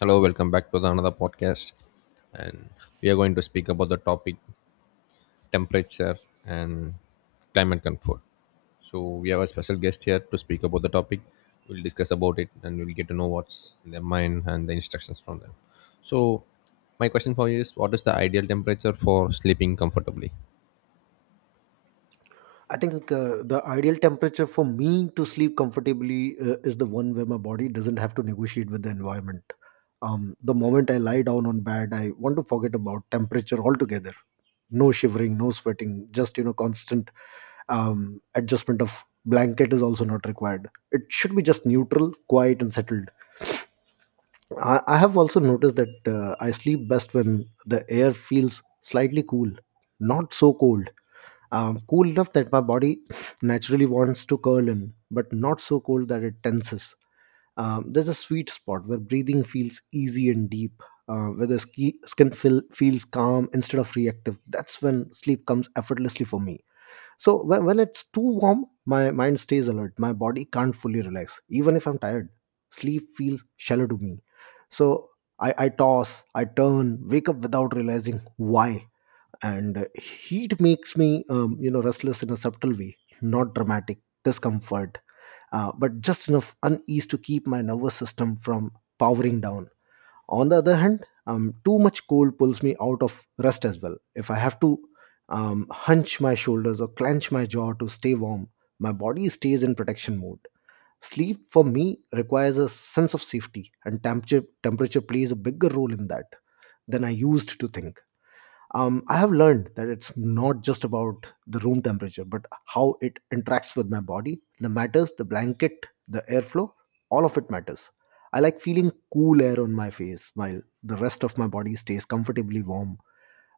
Hello, welcome back to the another podcast, and we are going to speak about the topic temperature and climate comfort. So we have a special guest here to speak about the topic. We'll discuss about it, and we'll get to know what's in their mind and the instructions from them. So my question for you is: What is the ideal temperature for sleeping comfortably? I think the ideal temperature for me to sleep comfortably is the one where my body doesn't have to negotiate with the environment. The moment I lie down on bed, I want to forget about temperature altogether. No shivering, no sweating, just constant adjustment of blanket is also not required. It should be just neutral, quiet, and settled. I have also noticed that I sleep best when the air feels slightly cool, not so cold, cool enough that my body naturally wants to curl in, but not so cold that it tenses. There's a sweet spot where breathing feels easy and deep, where the skin feels calm instead of reactive. That's when sleep comes effortlessly for me. So when it's too warm, my mind stays alert. My body can't fully relax, even if I'm tired. Sleep feels shallow to me. So I toss, I turn, wake up without realizing why, and heat makes me restless in a subtle way, not dramatic discomfort, but just enough unease to keep my nervous system from powering down. On the other hand, too much cold pulls me out of rest as well. If I have to hunch my shoulders or clench my jaw to stay warm, my body stays in protection mode. Sleep for me requires a sense of safety, and temperature plays a bigger role in that than I used to think. I have learned that it's not just about the room temperature, but how it interacts with my body. The matters, the blanket, the airflow, all of it matters. I like feeling cool air on my face while the rest of my body stays comfortably warm.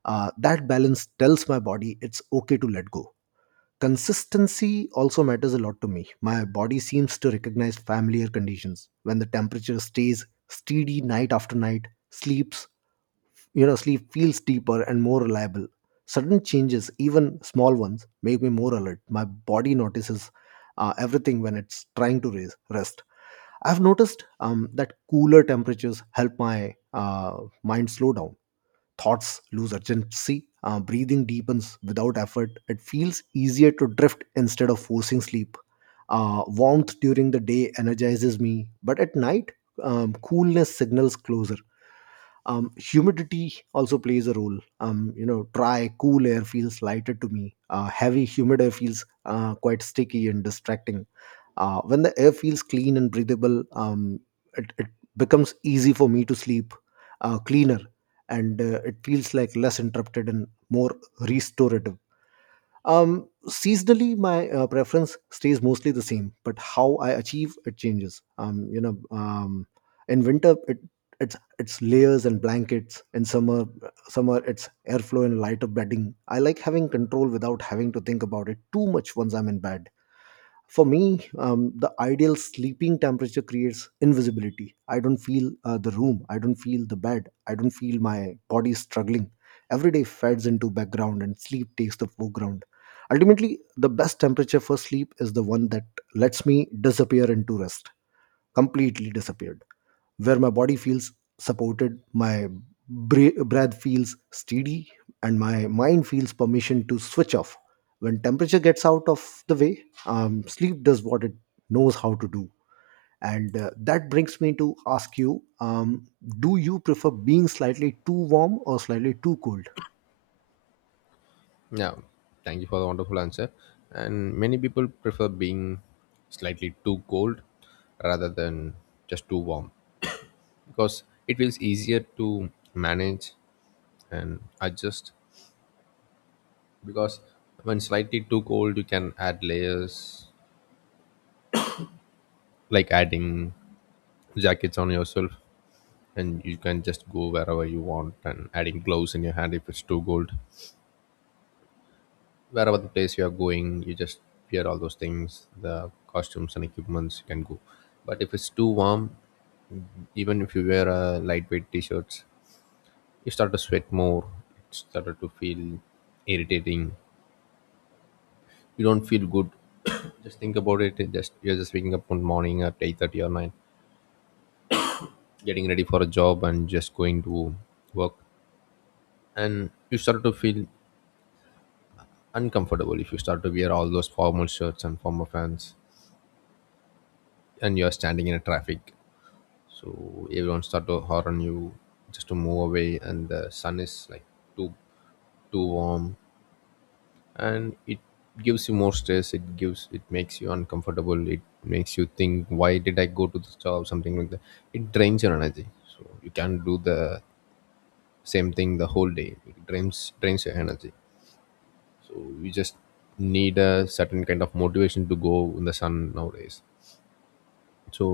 That balance tells my body it's okay to let go. Consistency also matters a lot to me. My body seems to recognize familiar conditions. When the temperature stays steady night after night, sleeps you know sleep feels deeper and more reliable. Sudden changes, even small ones, make me more alert. My body notices everything when it's trying to rest. I've noticed that cooler temperatures help my mind slow down. Thoughts lose urgency, breathing deepens without effort. It feels easier to drift instead of forcing sleep. Warmth during the day energizes me, but at night coolness signals closer. Humidity also plays a role. Dry cool air feels lighter to me. Heavy humid air feels quite sticky and distracting. When the air feels clean and breathable, it becomes easy for me to sleep, cleaner, and it feels like less interrupted and more restorative. Seasonally, my preference stays mostly the same, but how I achieve it changes. In winter, it's layers and blankets. In summer it's airflow and lighter bedding. I like having control without having to think about it too much once I'm in bed. For me, the ideal sleeping temperature creates invisibility. I don't feel the room. I don't feel the bed. I don't feel my body struggling. Every day fades into background and sleep takes the foreground. Ultimately, the best temperature for sleep is the one that lets me disappear into rest, completely disappeared, where my body feels supported, my breath feels steady, and my mind feels permission to switch off. When temperature gets out of the way, sleep does what it knows how to do. And that brings me to ask you, do you prefer being slightly too warm or slightly too cold? Yeah, thank you for the wonderful answer. And many people prefer being slightly too cold rather than just too warm, because it feels easier to manage and adjust. Because when slightly too cold you can add layers, like adding jackets on yourself, and you can just go wherever you want and adding gloves in your hand if it's too cold. Wherever the place you are going, you just wear all those things, the costumes and equipments, you can go. But if it's too warm, even if you wear a lightweight t-shirts, you start to sweat more. It started to feel irritating. You don't feel good. Just think about it. It just, you're just waking up one morning at 8:30 or 9, getting ready for a job and just going to work, and you start to feel uncomfortable if you start to wear all those formal shirts and formal pants, and you're standing in a traffic, so everyone start to horn you just to move away, and the sun is like too too warm, and it gives you more stress, it gives, it makes you uncomfortable, it makes you think why did I go to this job, something like that. It drains your energy, so you can't do the same thing the whole day. It drains, your energy. So you just need a certain kind of motivation to go in the sun nowadays. So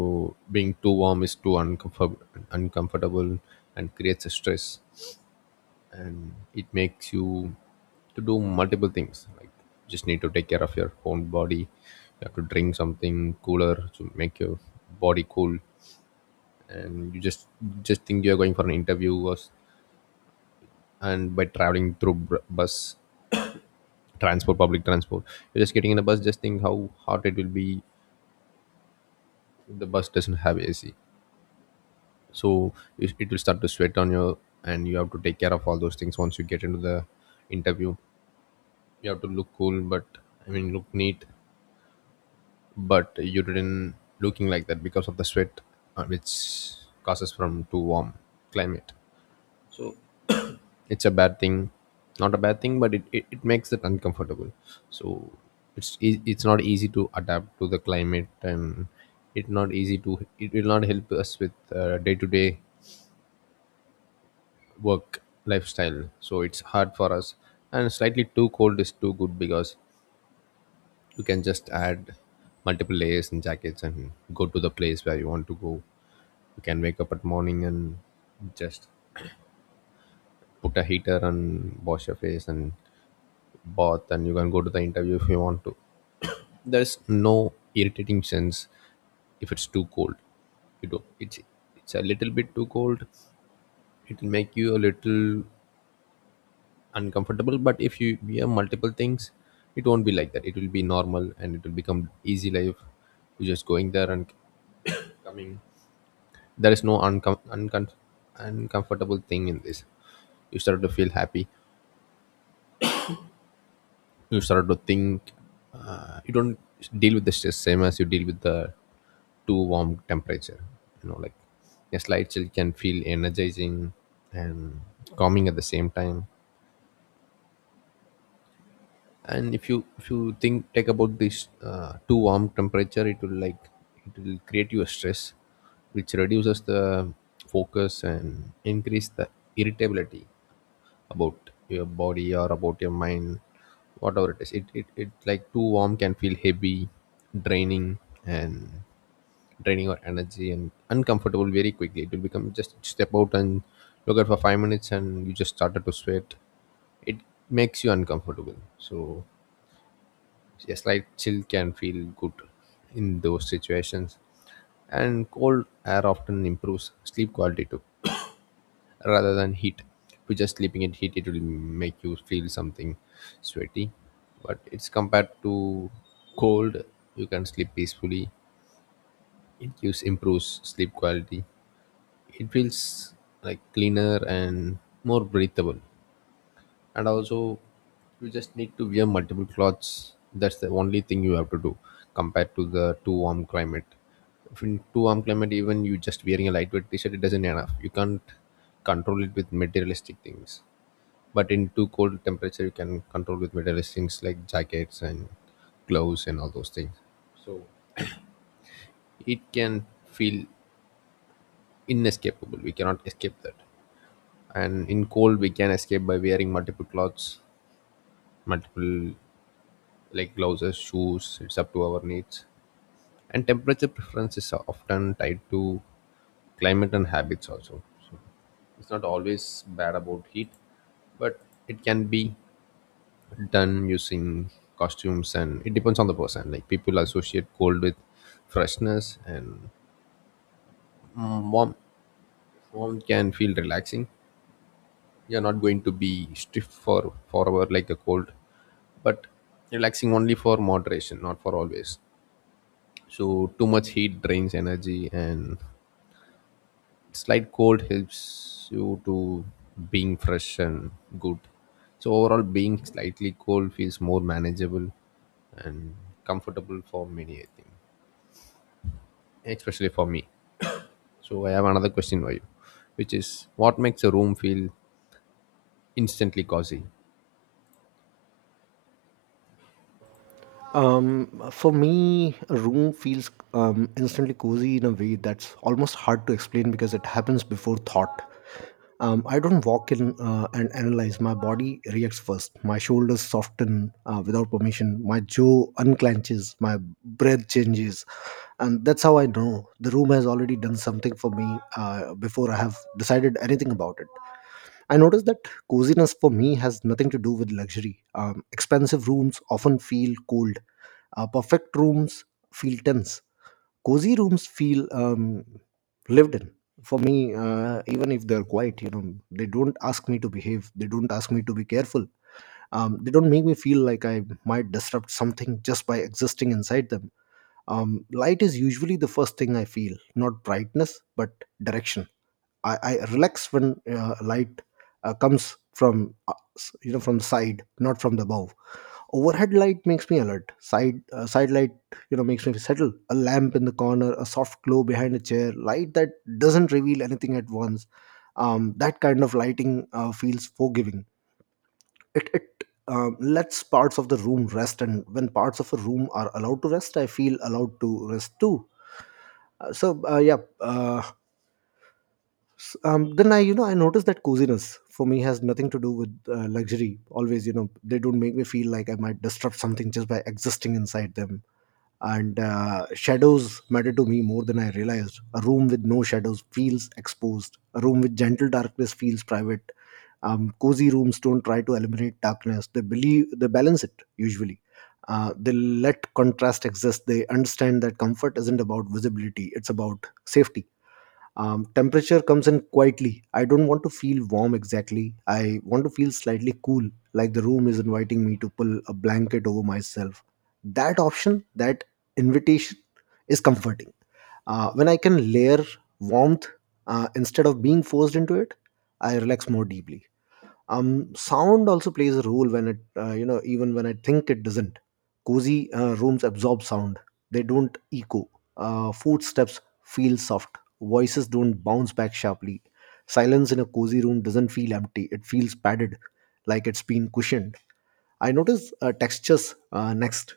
being too warm is too uncomfortable and creates a stress, and it makes you to do multiple things, like just need to take care of your own body. You have to drink something cooler to make your body cool. And you just think you're going for an interview or and by traveling through bus transport, public transport, you're just getting in a bus. Just think how hot it will be if the bus doesn't have AC. So it will start to sweat on you, and you have to take care of all those things. Once you get into the interview, you have to look cool, but I mean look neat, but you didn't looking like that because of the sweat, which causes from too warm climate. It's a bad thing, not a bad thing, but it makes it uncomfortable. So it's it's not easy to adapt to the climate, and it not easy to, it will not help us with day-to-day work lifestyle, so it's hard for us. And slightly too cold is too good because you can just add multiple layers and jackets and go to the place where you want to go. You can wake up at morning and just put a heater and wash your face and bath, and you can go to the interview if you want to. There's no irritating sense if it's too cold. You know, it's a little bit too cold. It'll make you a little uncomfortable. But if you wear multiple things, it won't be like that. It will be normal and it will become easy life. You're just going there and coming. There is no uncomfortable thing in this. You start to feel happy, you start to think, you don't deal with the stress same as you deal with the too warm temperature. You know, like a slight chill can feel energizing and calming at the same time. And if you, if you think take about this too warm temperature, it will like, it will create you a stress, which reduces the focus and increase the irritability about your body or about your mind, whatever it is. It like too warm can feel heavy, draining, and draining your energy and uncomfortable very quickly. It will become just step out and look at for 5 minutes and you just started to sweat. It makes you uncomfortable. So a slight chill can feel good in those situations. And cold air often improves sleep quality too, rather than heat. If you're just sleeping in heat, it will make you feel something sweaty. But it's compared to cold, you can sleep peacefully. It gives, improves sleep quality. It feels like cleaner and more breathable. And also, you just need to wear multiple clothes. That's the only thing you have to do compared to the too warm climate. If in too warm climate, even you just wearing a lightweight t-shirt, it doesn't enough. You can't control it with materialistic things, but in too cold temperature, you can control with metal things like jackets and gloves and all those things. It can feel inescapable. We cannot escape that. And in cold, we can escape by wearing multiple clothes, multiple, like gloves, shoes. It's up to our needs. And temperature preferences are often tied to climate and habits also. It's not always bad about heat, but it can be done using costumes, and it depends on the person. Like people associate cold with freshness and, warm, warm can feel relaxing. You're not going to be stiff for forever like a cold, but relaxing only for moderation, not for always. So too much heat drains energy, and slight cold helps you to being fresh and good. So overall, being slightly cold feels more manageable and comfortable for many, I think, especially for me. So I have another question for you, which is what makes a room feel instantly cozy? For me, a room feels instantly cozy in a way that's almost hard to explain, because it happens before thought. I don't walk in and analyze. My body reacts first. My shoulders soften without permission. My jaw unclenches. My breath changes. And that's how I know the room has already done something for me before I have decided anything about it. I noticed that coziness for me has nothing to do with luxury. Expensive rooms often feel cold, perfect rooms feel tense. Cozy rooms feel lived in. For me, even if they're quiet, you know, they don't ask me to behave. They don't ask me to be careful. They don't make me feel like I might disrupt something just by existing inside them. Light is usually the first thing I feel, not brightness, but direction. I relax when light comes from from the side, not from the above. Overhead light makes me alert. Side light, makes me settle. A lamp in the corner, a soft glow behind a chair, light that doesn't reveal anything at once, that kind of lighting feels forgiving. It lets parts of the room rest, and when parts of a room are allowed to rest, I feel allowed to rest too. Uh, so uh, yeah uh, then I you know I notice that coziness for me has nothing to do with luxury always, you know. They don't make me feel like I might disrupt something just by existing inside them. And shadows matter to me more than I realized. A room with no shadows feels exposed. A room with gentle darkness feels private. Cozy rooms don't try to eliminate darkness, they believe they balance it usually. They let contrast exist. They understand that comfort isn't about visibility, it's about safety. Temperature comes in quietly. I don't want to feel warm exactly, I want to feel slightly cool, like the room is inviting me to pull a blanket over myself. That option, that invitation, is comforting. When I can layer warmth instead of being forced into it, I relax more deeply. Sound also plays a role, when it you know even when I think it doesn't. Cozy rooms absorb sound, they don't echo. Footsteps feel soft, voices don't bounce back sharply. Silence in a cozy room doesn't feel empty, it feels padded, like it's been cushioned. I notice textures next.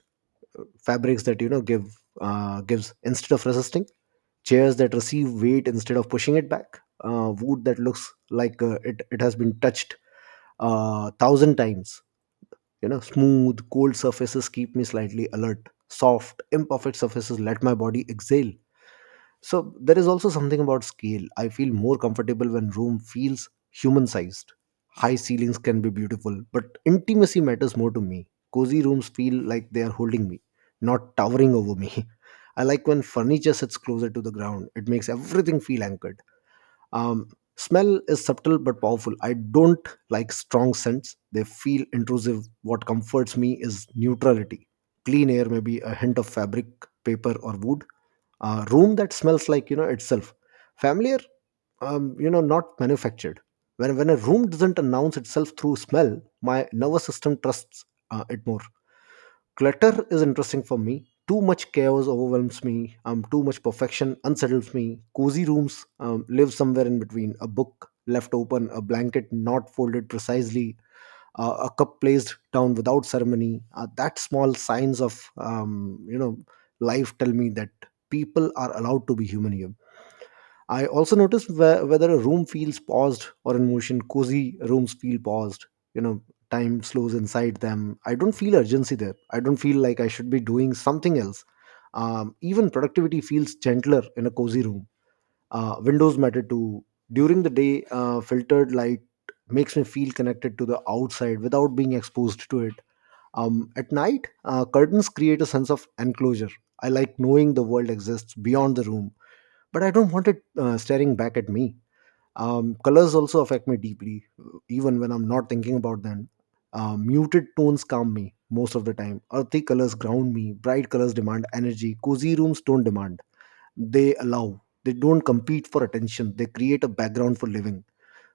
Fabrics that give, gives instead of resisting. Chairs that receive weight instead of pushing it back, wood that looks like it has been touched thousand times. You know, smooth, cold surfaces keep me slightly alert. Soft, imperfect surfaces let my body exhale. So there is also something about scale. I feel more comfortable when room feels human sized. High ceilings can be beautiful, but intimacy matters more to me. Cozy rooms feel like they are holding me, not towering over me. I like when furniture sits closer to the ground. It makes everything feel anchored. Um, Smell is subtle but powerful. I don't like strong scents. They feel intrusive. What comforts me is neutrality. Clean air, may be a hint of fabric, paper, or wood. A room that smells like, itself, familiar, not manufactured. When a room doesn't announce itself through smell, my nervous system trusts it more. Clutter is interesting for me. Too much chaos overwhelms me, too much perfection unsettles me. Cozy rooms live somewhere in between. A book left open, a blanket not folded precisely, a cup placed down without ceremony, that small signs of, life, tell me that people are allowed to be human here. I also notice whether a room feels paused or in motion. Cozy rooms feel paused, you know. Time slows inside them. I don't feel urgency there. I don't feel like I should be doing something else. Even productivity feels gentler in a cozy room. Windows matter too. During the day, filtered light makes me feel connected to the outside without being exposed to it. At night, curtains create a sense of enclosure. I like knowing the world exists beyond the room, but I don't want it staring back at me. Colors also affect me deeply, even when I'm not thinking about them. Muted tones calm me most of the time. Earthy colors ground me. Bright colors demand energy. Cozy rooms don't demand, they allow. They don't compete for attention, they create a background for living.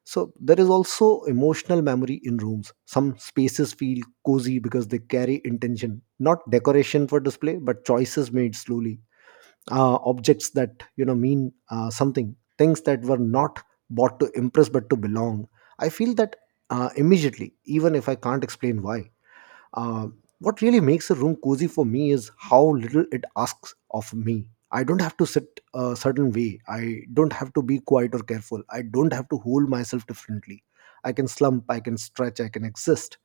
So there is also emotional memory in rooms. Some spaces feel cozy because they carry intention, not decoration for display, but choices made slowly. Objects that, mean something. Things that were not bought to impress but to belong. I feel that immediately, even if I can't explain why. um, what really makes a room cozy for me is how little it asks of me. I don't have to sit a certain way. I don't have to be quiet or careful. I don't have to hold myself differently. I can slump, I can stretch, I can exist.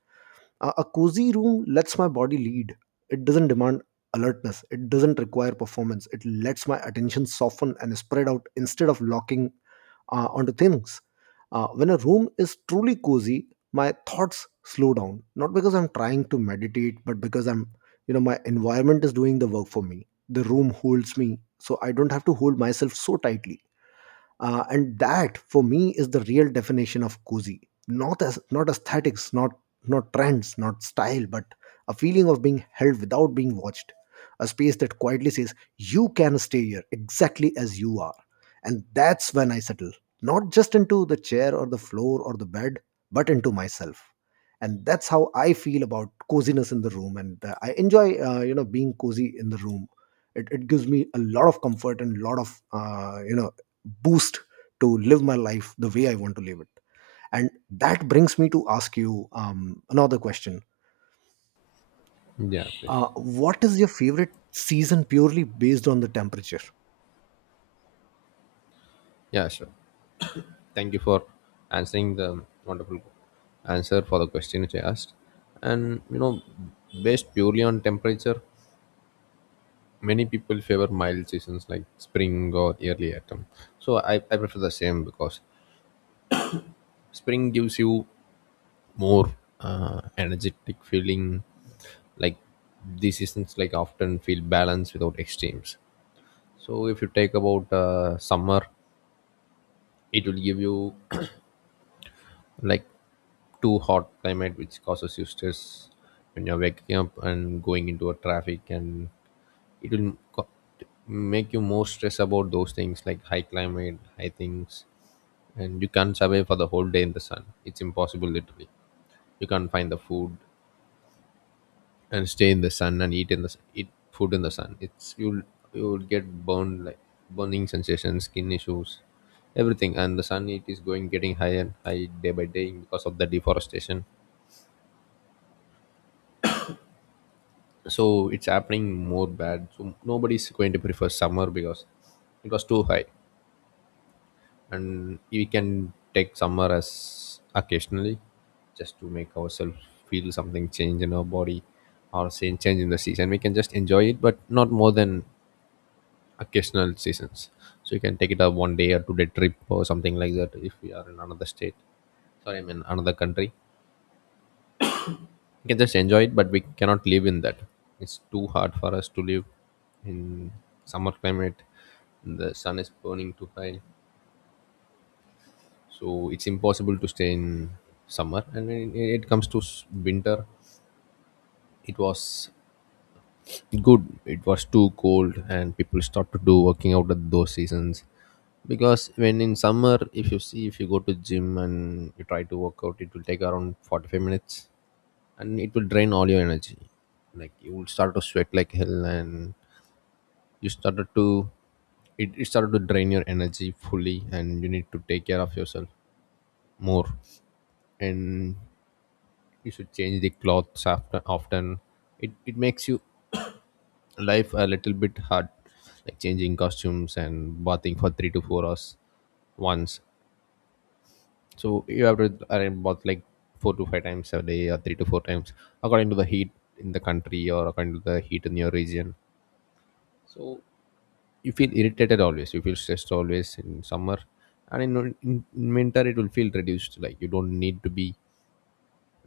A cozy room lets my body lead. It doesn't demand alertness, it doesn't require performance. It lets my attention soften and spread out instead of locking onto things. When a room is truly cozy, my thoughts slow down. Not because I'm trying to meditate, but because my environment is doing the work for me. The room holds me, so I don't have to hold myself so tightly and that for me is the real definition of cozy, not as, not aesthetics, not not trends, not style, but a feeling of being held without being watched, a space that quietly says you can stay here exactly as you are. And that's when I settle, not just into the chair or the floor or the bed, but into myself. And that's how I feel about coziness in the room. And I enjoy being cozy in the room. It gives me a lot of comfort and a lot of boost to live my life the way I want to live it. And that brings me to ask you another question. Yeah, please. What is your favorite season purely based on the temperature? Yeah, sure. Thank you for answering the wonderful answer for the question which I asked. And you know, based purely on temperature, many people favor mild seasons like spring or early autumn. So I prefer the same because spring gives you more energetic feeling. Like these seasons like often feel balanced without extremes. So if you take about summer, it will give you like too hot climate, which causes you stress when you're waking up and going into a traffic, and it will make you more stress about those things like high climate, high things. And you can't survive for the whole day in the sun. It's impossible, literally. You can't find the food and stay in the sun and eat in the eat food in the sun. It's, you'll get burned, like burning sensation, skin issues, everything. And the sun, it is going, getting higher and high day by day because of the deforestation. So it's happening more bad. So nobody's going to prefer summer because it was too high. And we can take summer as occasionally just to make ourselves feel something change in our body, or say change in the season, we can just enjoy it, but not more than occasional seasons. So you can take it a 1 day or 2 day trip or something like that if we are in another state. Sorry, I mean another country. We can just enjoy it, but we cannot live in that. It's too hard for us to live in summer climate. The sun is burning too high, so it's impossible to stay in summer. And when it comes to winter, it was good, it was too cold, and people start to do working out at those seasons. Because when in summer, if you see, if you go to gym and you try to work out, it will take around 45 minutes, and it will drain all your energy. Like you will start to sweat like hell, and you started to, it started to drain your energy fully, and you need to take care of yourself more. And you should change the clothes after often. It makes you life a little bit hard, like changing costumes and bathing for 3 to 4 hours once. So you have to arrange bath like 4 to 5 times a day or 3 to 4 times, according to the heat in the country or according to the heat in your region. So you feel irritated always, you feel stressed always in summer. And in winter it will feel reduced, like you don't need to be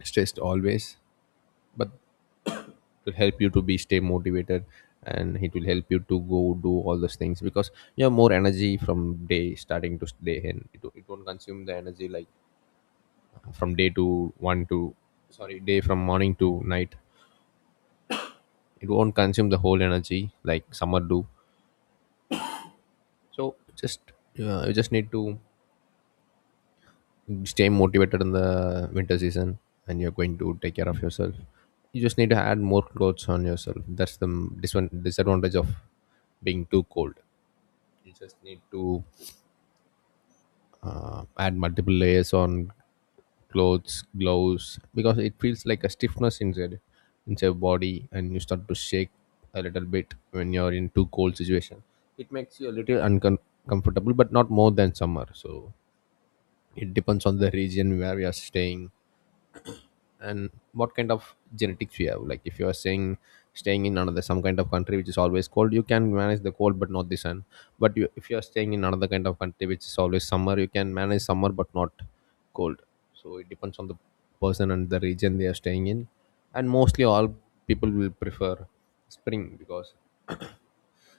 stressed always, but will help you to be stay motivated, and it will help you to go do all those things because you have more energy from day starting to day, and it won't consume the energy like from day to one to, sorry, day from morning to night. It won't consume the whole energy like summer do. So just, yeah, you just need to stay motivated in the winter season, and you're going to take care of yourself. You just need to add more clothes on yourself. That's the disadvantage of being too cold. You just need to add multiple layers on clothes, gloves, because it feels like a stiffness inside body, and you start to shake a little bit when you're in too cold situation. It makes you a little uncomfortable but not more than summer. So it depends on the region where we are staying and what kind of genetics you have. Like if you are saying staying in another some kind of country which is always cold, you can manage the cold but not the sun. But if you are staying in another kind of country which is always summer, you can manage summer but not cold. So it depends on the person and the region they are staying in. And mostly all people will prefer spring because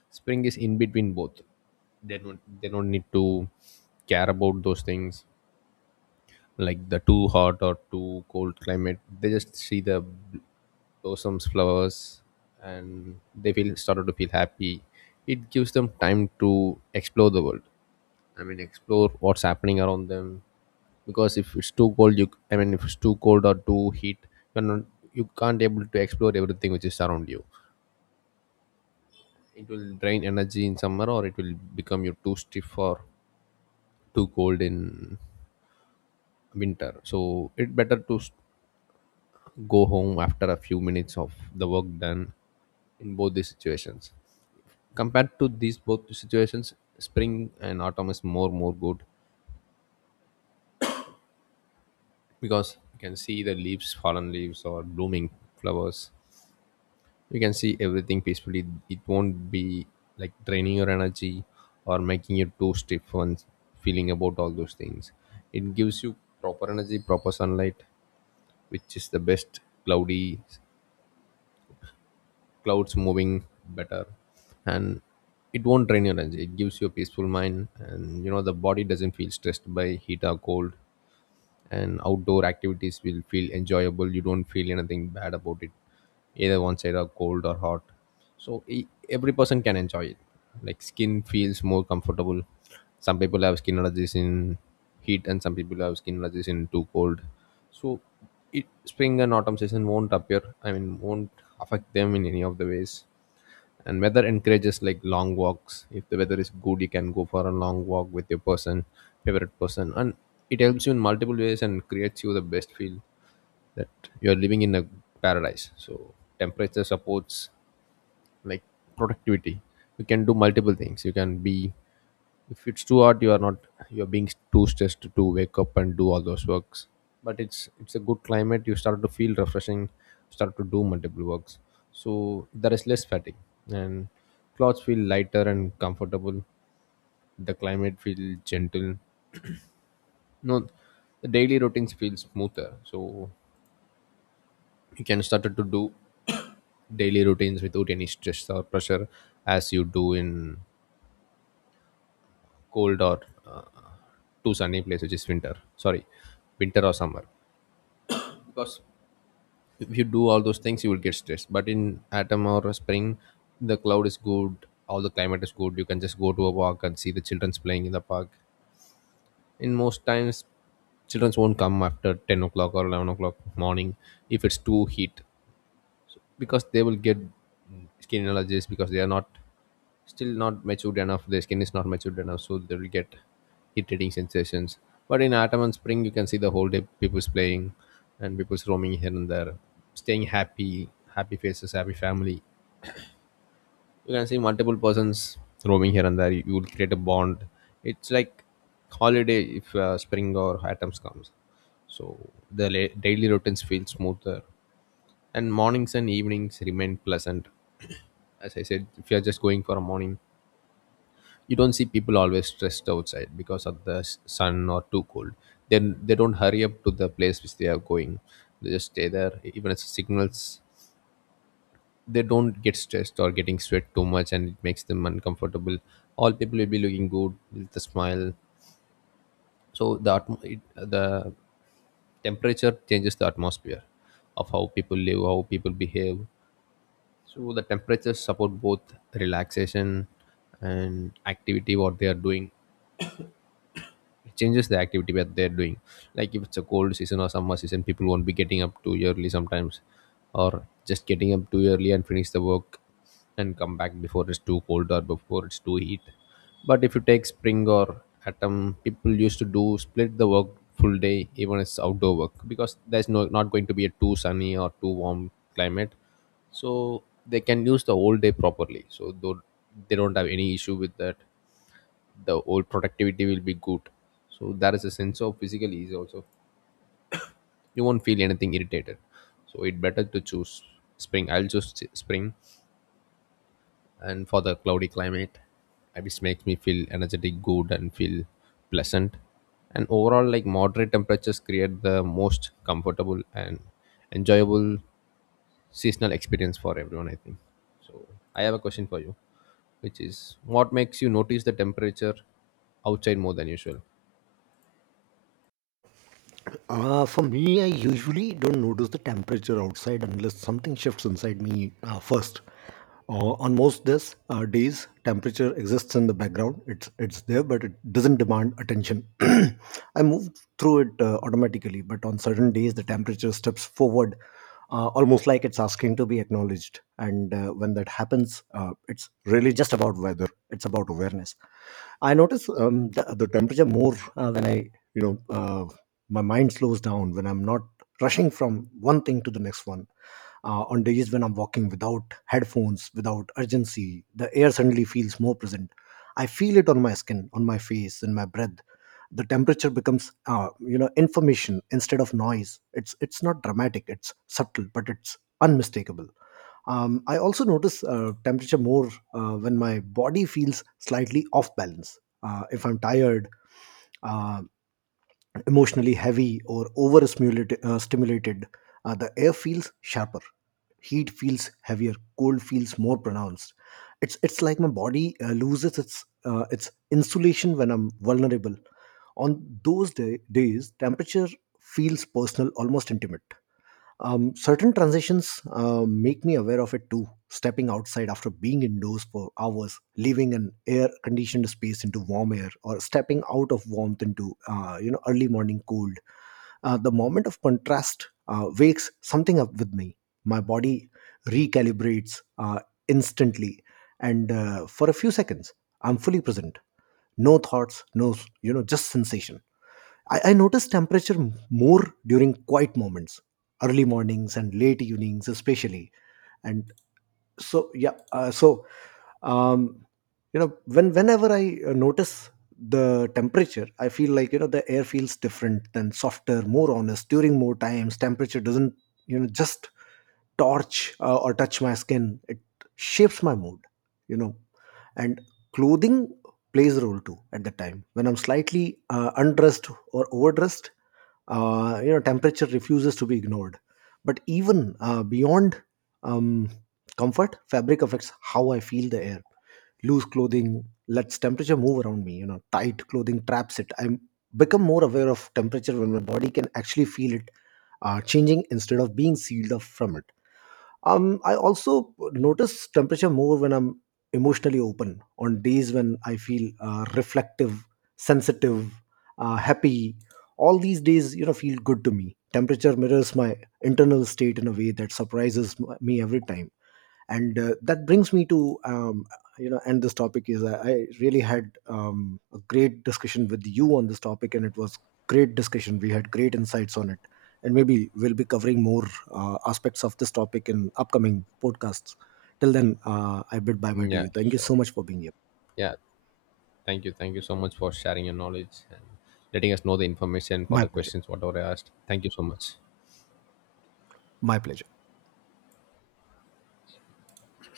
spring is in between both. They don't need to care about those things like the too hot or too cold climate. They just see the blossoms, flowers, and they feel started to feel happy. It gives them time to explore the world. I mean explore what's happening around them. Because if it's too cold, you, I mean, if it's too cold or too heat, you're not, you can't able to explore everything which is around you. It will drain energy in summer, or it will become you too stiff or too cold in winter. So it better to go home after a few minutes of the work done in both these situations. Compared to these both situations, spring and autumn is more good because you can see the leaves, fallen leaves, or blooming flowers. You can see everything peacefully. It won't be like draining your energy or making you too stiff and feeling about all those things. It gives you proper energy, proper sunlight, which is the best. Cloudy, clouds moving better, and it won't drain your energy. It gives you a peaceful mind, and you know the body doesn't feel stressed by heat or cold. And outdoor activities will feel enjoyable. You don't feel anything bad about it, either one side are cold or hot. So every person can enjoy it. Like skin feels more comfortable. Some people have skin allergies in heat, and some people have skin allergies in too cold. So it, spring and autumn season won't appear, I mean won't affect them in any of the ways. And weather encourages like long walks. If the weather is good, you can go for a long walk with your person, favorite person, and it helps you in multiple ways and creates you the best feel that you're living in a paradise. So temperature supports like productivity. You can do multiple things. You can be, if it's too hot, you are not you're being too stressed to wake up and do all those works. But it's a good climate. You start to feel refreshing, start to do multiple works. So there is less fatigue, and clothes feel lighter and comfortable. The climate feels gentle. No, the daily routines feel smoother. So you can start to do daily routines without any stress or pressure as you do in cold or uh, too sunny place, which is winter, sorry, winter or summer. Because if you do all those things, you will get stressed. But in autumn or spring, the cloud is good, all the climate is good. You can just go to a walk and see the children's playing in the park. In most times, children won't come after 10 o'clock or 11 o'clock morning if it's too heat, because they will get skin allergies because they are not, still not matured enough, the skin is not matured enough, so they will get irritating sensations. But in autumn and spring, you can see the whole day people's playing and people's roaming here and there, staying happy, happy faces, happy family. You can see multiple persons roaming here and there. You will create a bond. It's like holiday if spring or autumn comes. So the daily routines feel smoother, and mornings and evenings remain pleasant. As I said, if you are just going for a morning, you don't see people always stressed outside because of the sun or too cold. Then they don't hurry up to the place which they are going. They just stay there. E, even as signals, they don't get stressed or getting sweat too much, and it makes them uncomfortable. All people will be looking good with a smile. So the the temperature changes the atmosphere of how people live, how people behave. So the temperatures support both relaxation and activity what they are doing. It changes the activity that they're doing. Like if it's a cold season or summer season, people won't be getting up too early sometimes, or just getting up too early and finish the work and come back before it's too cold or before it's too heat. But if you take spring or autumn, people used to do split the work full day even it's outdoor work, because there's no, not going to be a too sunny or too warm climate. So they can use the whole day properly, so though they don't have any issue with that. The old productivity will be good. So there is a sense of physical ease also. You won't feel anything irritated. So it better to choose spring. I'll choose spring. And for the cloudy climate, which makes me feel energetic, good, and feel pleasant. And overall, like moderate temperatures create the most comfortable and enjoyable seasonal experience for everyone, I think. So I have a question for you, which is what makes you notice the temperature outside more than usual? For me, I usually don't notice the temperature outside unless something shifts inside me first. On most this days, temperature exists in the background. It's there, but it doesn't demand attention. I move through it automatically, but on certain days, the temperature steps forward almost like it's asking to be acknowledged. And when that happens, it's really just about weather. It's about awareness. I notice the temperature more when I, my mind slows down when I'm not rushing from one thing to the next one on days when I'm walking without headphones, without urgency, the air suddenly feels more present. I feel it on my skin, on my face, in my breath. The temperature becomes, information instead of noise. It's not dramatic. It's subtle, but it's unmistakable. I also notice temperature more when my body feels slightly off balance. If I'm tired, uh, emotionally heavy or over stimulated, stimulated the air feels sharper, heat feels heavier, cold feels more pronounced. It's like my body loses its insulation when I'm vulnerable. On those days temperature feels personal, almost intimate. Certain transitions make me aware of it too. Stepping outside after being indoors for hours, leaving an air-conditioned space into warm air, or stepping out of warmth into early morning cold. The moment of contrast wakes something up with me. My body recalibrates instantly, and for a few seconds, I'm fully present. No thoughts, no just sensation. I notice temperature more during quiet moments, early mornings and late evenings, especially. And so, yeah, um, whenever I notice the temperature, I feel like the air feels different, than softer, more honest. During more times, temperature doesn't just torch or touch my skin, it shapes my mood. you know and clothing plays a role too. At the time when I'm slightly undressed or overdressed, temperature refuses to be ignored. But even beyond um, comfort, fabric affects how I feel the air. Loose clothing lets temperature move around me, tight clothing traps it. I become more aware of temperature when my body can actually feel it changing instead of being sealed off from it. I also notice temperature more when I'm emotionally open. On days when I feel reflective, sensitive, happy, all these days feel good to me, temperature mirrors my internal state in a way that surprises me every time. And that brings me to end this topic. I really had a great discussion with you on this topic, and it was great discussion, we had great insights on it. And maybe we'll be covering more aspects of this topic in upcoming podcasts. Till then, I bid bye bye Mm, to yeah, you. Thank you sure. so much for being here. Yeah, thank you. Thank you so much for sharing your knowledge and letting us know the information for My the pleasure, questions, whatever I asked. Thank you so much. my pleasure.